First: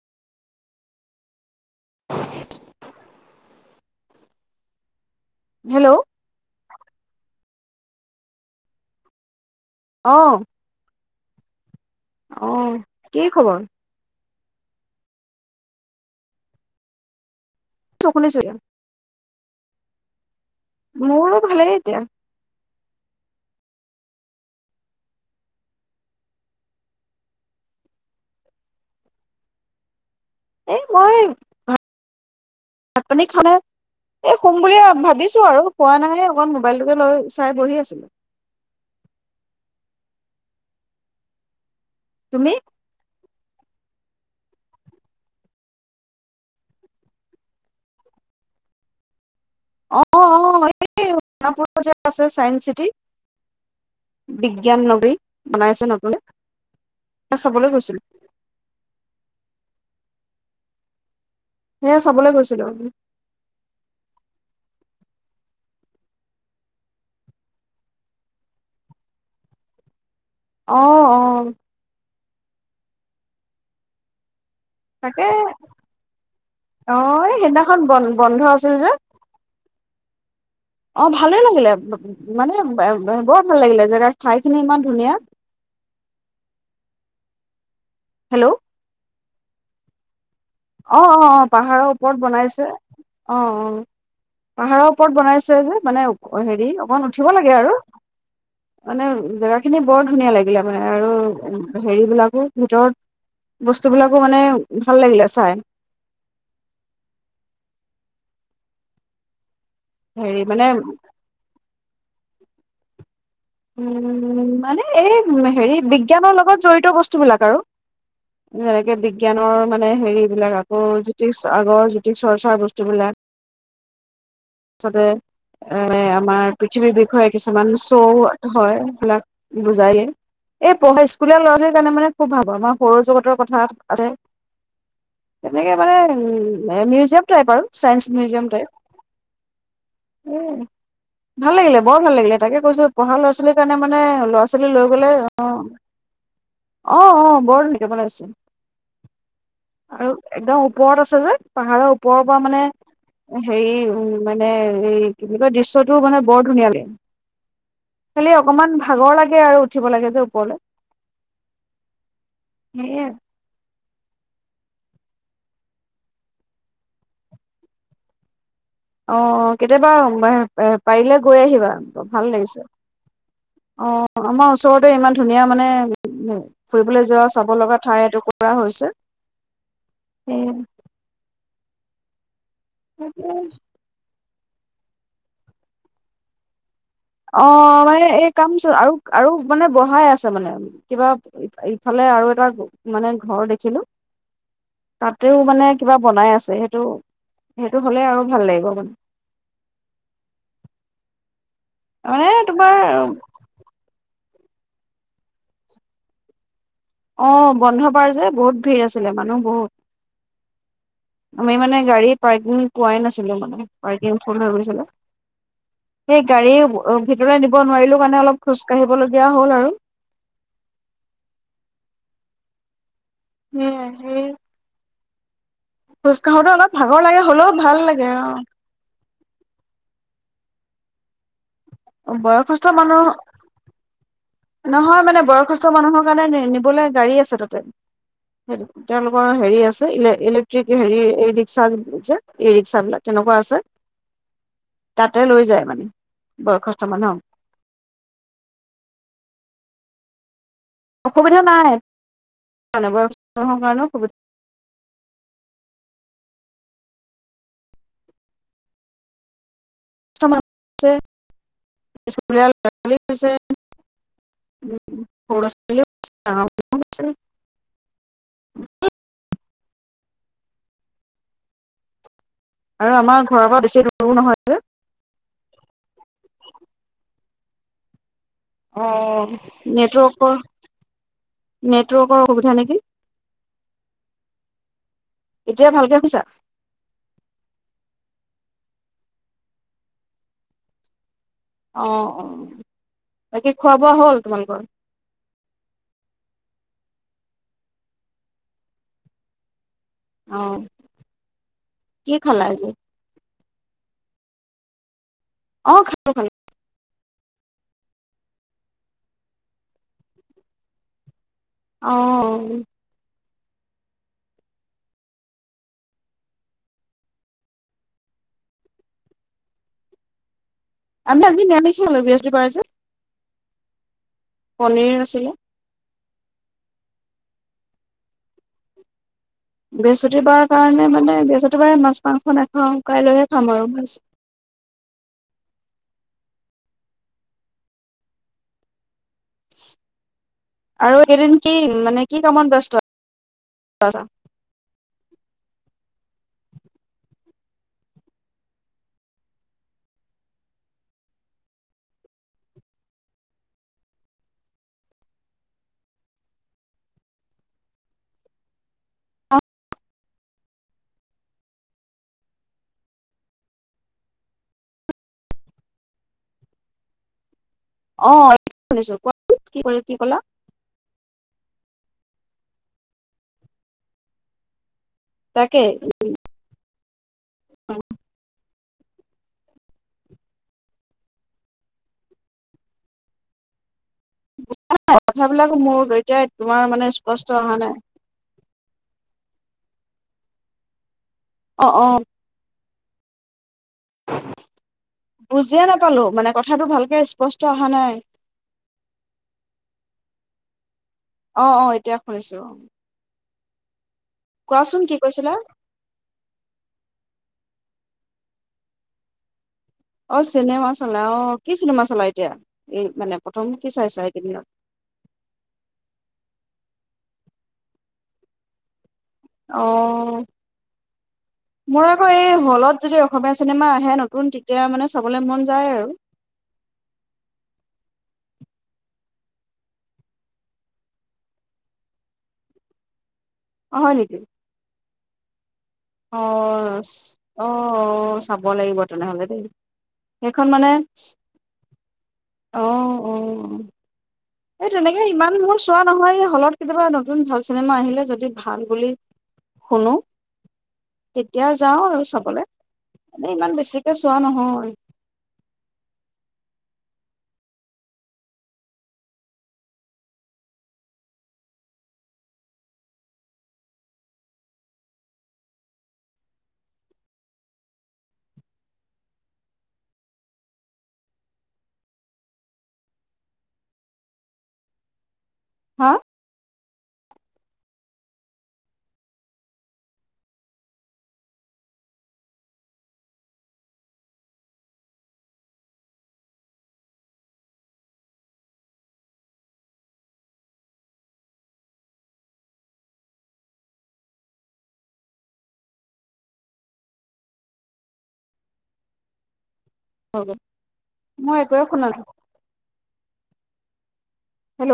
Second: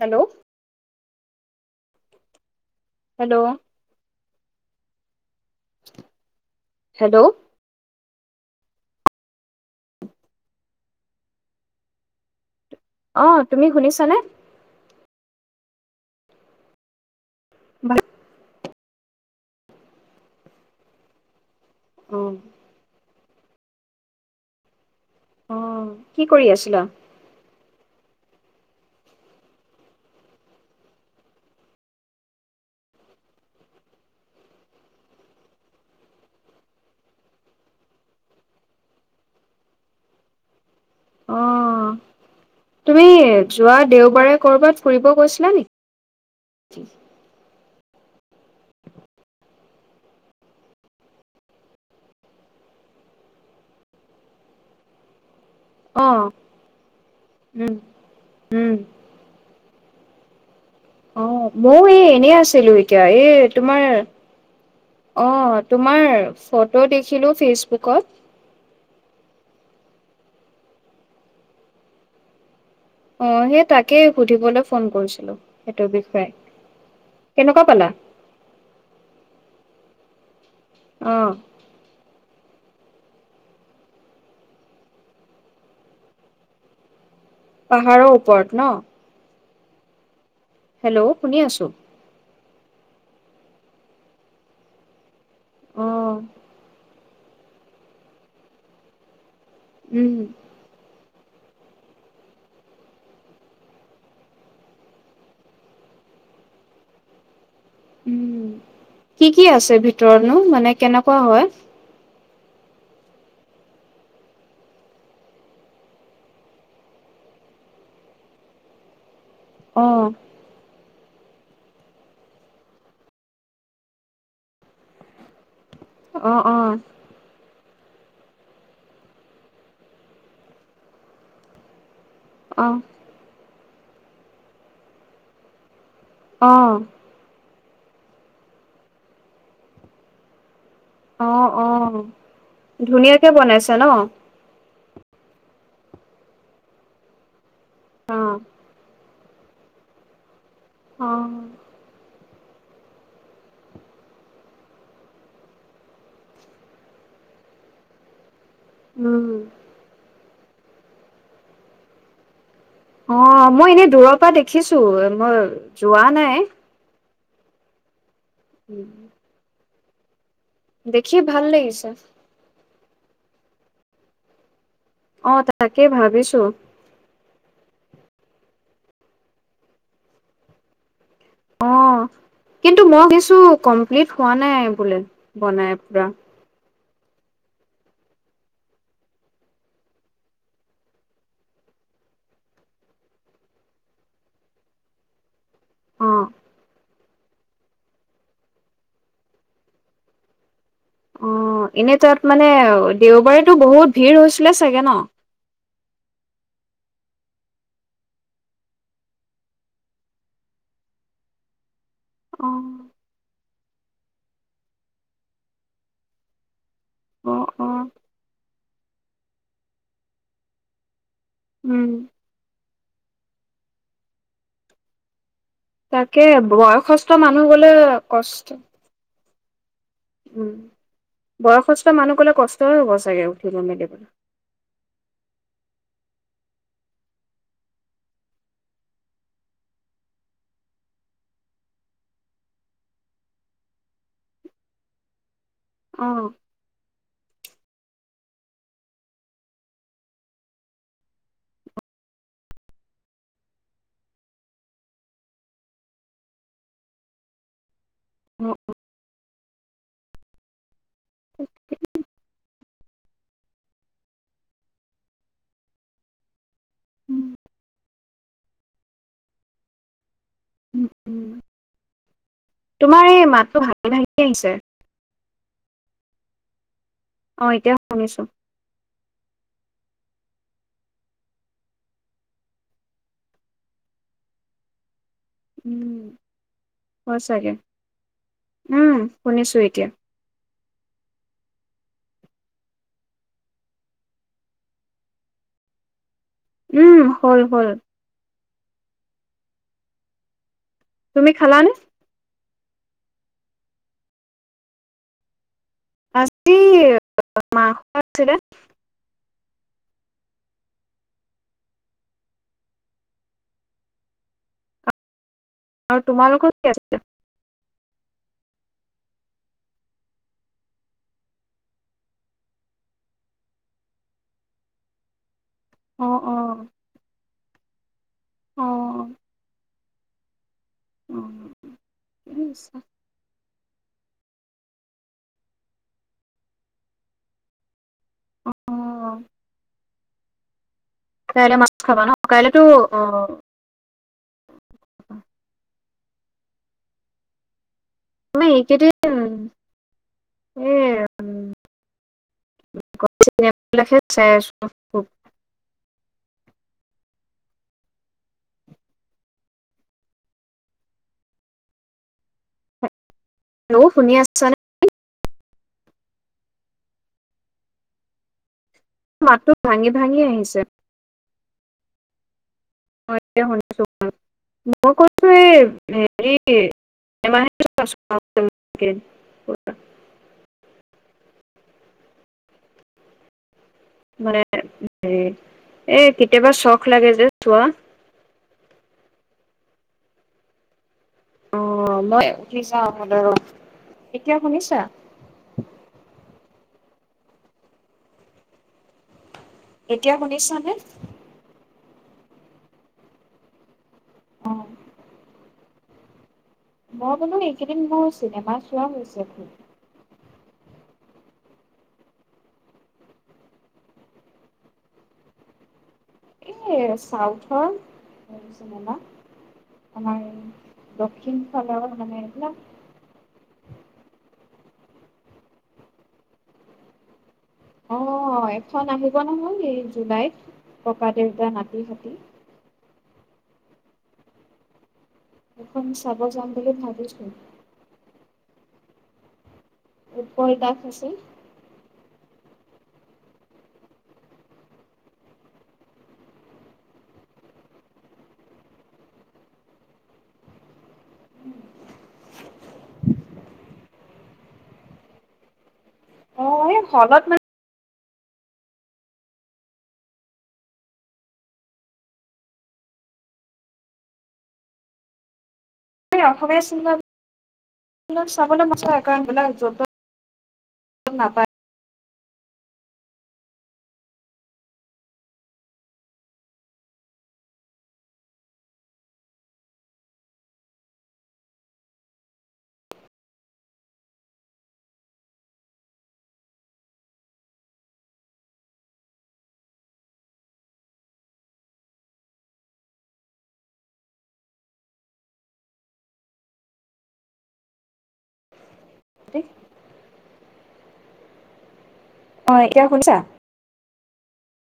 Hello hello hello hello আহ অ অ তুমি শুনিছানে? ভাল চব শুনিছো। মোৰ ভালেই এতিয়া অ অ কি কৰি আছিলা? এ মই ভাত পানী খাই এই শোম বুলিয়ে ভাবিছো আৰু শোৱা নাই অকণ মোবাইলটোকে লৈ চাই বহি আছিলো। অ তুমি তুমি যোৱা দেওবাৰে কৰবাত ফুৰিব গৈছিলা নেকি ‌? অ অ এই প যে আছে চাইন্স চিটি বিজ্ঞান নদী। [unintelligible] বনাই আছে অ নতুনকে চাবলৈ উম গৈছিলো। উম অ ময়ো সেয়া এই চাবলৈ এনে গৈছিলো আছিলো এতিয়া এই তোমাৰ। অ তোমাৰ ফটো দেখিলো ফেচবুকত। অহ অহ অ সেই তাকে সুধিবলৈ। ফোন তাকে কৰিছিলো সেইটোৰ বিষয়ে আহ এই কেনেকুৱা সেইদিনাখন পালা? বন্ বন্ধ আছিল যে। অ ভালে লাগিলে। মানে বৰ ভাল লাগিলে জেগাৰ ঠাই খিনি ইমান ধুনীয়া। পাহাৰৰ হেল্ল' ওপৰত ন? অ হেল্ল' অ শুনি অ আছো। পাহাৰৰ ওপৰত বনাইছে। অ অ পাহাৰৰ ওপৰত। বনাইছে যে অ মানে হেৰি অকন। উঠিব লাগে আৰু মানে জেগাত সেই খিনি বৰ উম ধুনীয়া লাগিলে মানে আৰু হেৰি বিলাকো ভিতৰত বস্তু বিলাকো মানে ভাল লাগিলে চাই। [unintelligible] উম কি কি আছে? ভিতৰতনো মানে কেনেকুৱা হয়? উম মানে এই হেৰি বিজ্ঞানৰ লগত জড়িত বস্তু বিলাক আৰু যেনেকে বি বিজ্ঞানৰ অ মানে হেৰিবলাক আকৌ জ্যোতিষ আগৰ জ্যোতিষ চৰ্চাৰ বস্তুবিলাক চবে এ অ অ আমাৰ পৃথিৱীৰ বিষয়ে কিছুমান হয় সেইবিলাক বুজায়ে এই পঢ়া স্কুলীয়া ল'ৰা ছোৱালীৰ কাৰণে মানে খুব ভাবো অ আমাৰ সৌৰজগতৰ কথা আছে সেনেকে মানে উ অ মিউজিয়াম টাইপ আৰু চাইন্স মিউজিয়াম টাইপ উম অ ভাল অ লাগিলে বৰ ভাল লাগিলে তাকে কৈছো পঢ়া ল'ৰা ধুনীয়াকে ছোৱালীৰ বনাইছে কাৰণে ন মানে ল'ৰা ছোৱালী লৈ গলে অ অ অ বৰ নে অ বনাইছে আৰু একদম ওপৰত অ আছে যে পাহাৰৰ ওপৰত মানে হেৰি উম মানে এই কি বোলে দৃশ্যটো মানে বৰ ধুনীয়া লাগে খালি অকণমান ভাগৰ লাগে উম আৰু উঠিব লাগে যে ওপৰলে সেয়ে অ মই এনেই দূৰৰ পৰা দেখিছো মই যোৱা নাই অ কেতিয়াবা এ পাৰিলে দেখি গৈ ভাল আহিবা লাগিছে ভাল লাগিছে অ আমাৰ ওচৰত ইমান অ ধুনীয়া মানে তাকে ভাবিছো উম ফুৰিবলৈ যোৱা চব মৰম লগা ঠাই এটুকুৰা হৈছে অ কিন্তু মই কিছু কমপ্লিট হোৱা নাই বোলে বনাই পুৰা অ মানে এই কাম আৰু আৰু মানে বঢ়াই আছে মানে কিবা ইফালে আৰু এটা মানে ঘৰ দেখিলো তাতেও মানে কিবা অ বনাই আছে সেইটো সেইটো হলে আৰু ভাল লাগিব মানে এনেই তাত মানে অ দেওবাৰেতো বহুত ভিৰ হৈছে দিলে চাগে ন অ বন্ধ বাৰ যে বহুত ভিৰ আছিলে মানুহ বহুত আমি মানে গাড়ী অ পাৰ্কিং পোৱাই নাছিলো মানে পাৰ্কিং ফুল হৈ গৈছিলে সেই গাড়ী অ ভিতৰে নিব অ নোৱাৰিলো কাৰণে অলপ খোজ কাঢ়িবলগীয়া হল আৰু উম [unintelligible] খোজ তাকে কাঢ়োতে অলপ ভাগৰ বয়সস্থ লাগে মানুহ হ'লেও গলে ভাল লাগে কষ্ট অ। উম বয়সস্থ মানুহ গ'লে বয়সস্থ কষ্টই হ'ব মানুহ চাগে উঠিবলৈ মেলিবলৈ নহয় মানে বয়সস্থ মানুহৰ কাৰণে নি নিবলৈ গাড়ী আছে তাতে তেওঁলোকৰ হেৰি আছেলে ইলেক্ট্ৰিক হেৰি ৰিক্সা ই ৰিক্সাবলাক তেনেকুৱা আছে তাতে লৈ যায় মানে অ বৰ কষ্ট মানেহ অসুবিধা নাই মৰ কাৰণে অসুবিধা উ ছে অ উম উম আৰু আমাৰ ঘৰৰ পৰা বেছি দূৰবোৰ আহিছে নহয় যে [unintelligible] অ এতিয়া শুনিছো অ নেটৱৰ্কৰ নেটৱৰ্কৰ সুবিধা নেকি এতিয়া উম ভালকে শুনিছা হয় চাগে উম শুনিছো এতিয়া অঁ অ বাকী খোৱা বোৱা হ'ল তোমালোকৰ উম হ'ল হ'ল অ তুমি খালানে কি খালা আজি অ খালো খালো মাঙখ আছিল অ আৰু তোমালোকৰ কি আছে আমি আদিন নমি খোলো বহসি প যে পনীৰ আছিলে অ অ অ বৃহস্পতিবাৰ কাৰণে মানে বৃহস্পতি বাৰ মাছ মাংস নাখাওঁ কাই লৈহে আমাৰো বাছ অ [unintelligible] আৰু এদিন কি কাইলৈ মাছ খাবা মানে ন কি কামত কাইলেতো ব্যস্ত উ মই এইেইদিন এই উ চে চাই আছো হেল্ল' শুনি আছ ছা নে অ শুনিছো কোৱা মাতটো কি কৰি ভাঙি কি কলা ভাঙি আহিছে অহ এতিয়া শুনিছোঁ মই কৈছোঁ তাকে এই হেৰি মে [unintelligible] মানে হেৰি কথাবিলাকো মোৰ এই এতিয়া কেতিয়াবা তোমাৰ মানে চখ লাগে স্পষ্ট যে অহা চোৱা নাই অ অ ছ হ [unintelligible] বুজিয়ে নাপালো মানে কথাটো ভাল স্পষ্ট অহা নাই । এতিয়া গুনিছা নে? অ অ এতিয়া শুনিছো অ'। কোৱাচোন কি কৈছিলা মই বলো এইকেইদিন মোৰ চিনেমা চোৱা হৈছে ভুল অ চিনেমা চালা অ কি চিনেমা চালা এতিয়া এই মানে প্ৰথম কি চাই চা এইকেইদিনত এই চাউথৰ জানো অ দক্ষিণ ফালৰ মোৰ আকৌ মানে এই এইবিলাক হলত যদি অসমীয়া চিনেমা আহে নতুন এতিয়া মানে চাবলে মন যায় আৰু অ এখন আহিব নহয এই জুলাইত ককা দেউতা নাতি পোতি অ নেকি এখন চাব অ যাম বুলি ভাবিছো অ চাব লাগিব তেনেহ'লে দেই সেইখন উৎপল মানে দাস আছে আহ আহ এই তেনেকে ইমান মোৰ চোৱা নহয় হলত কেতিয়াবা নতুন ভাল চিনেমা আহিলে যদি ভাল বুলি শুনো তেতিয়া যাও আৰু চাবলৈ ইমান বেছিকে চোৱা নহয় অ' হলত ইমান অসমীয়া চিনেমা চাবলৈ মন যায় কাৰণ এইবিলাক যত টোত নাপায় হা ঠ [unintelligible] হ মই একোৱে শুনানাই অ এতিয়া শুনিছা হেল্ল'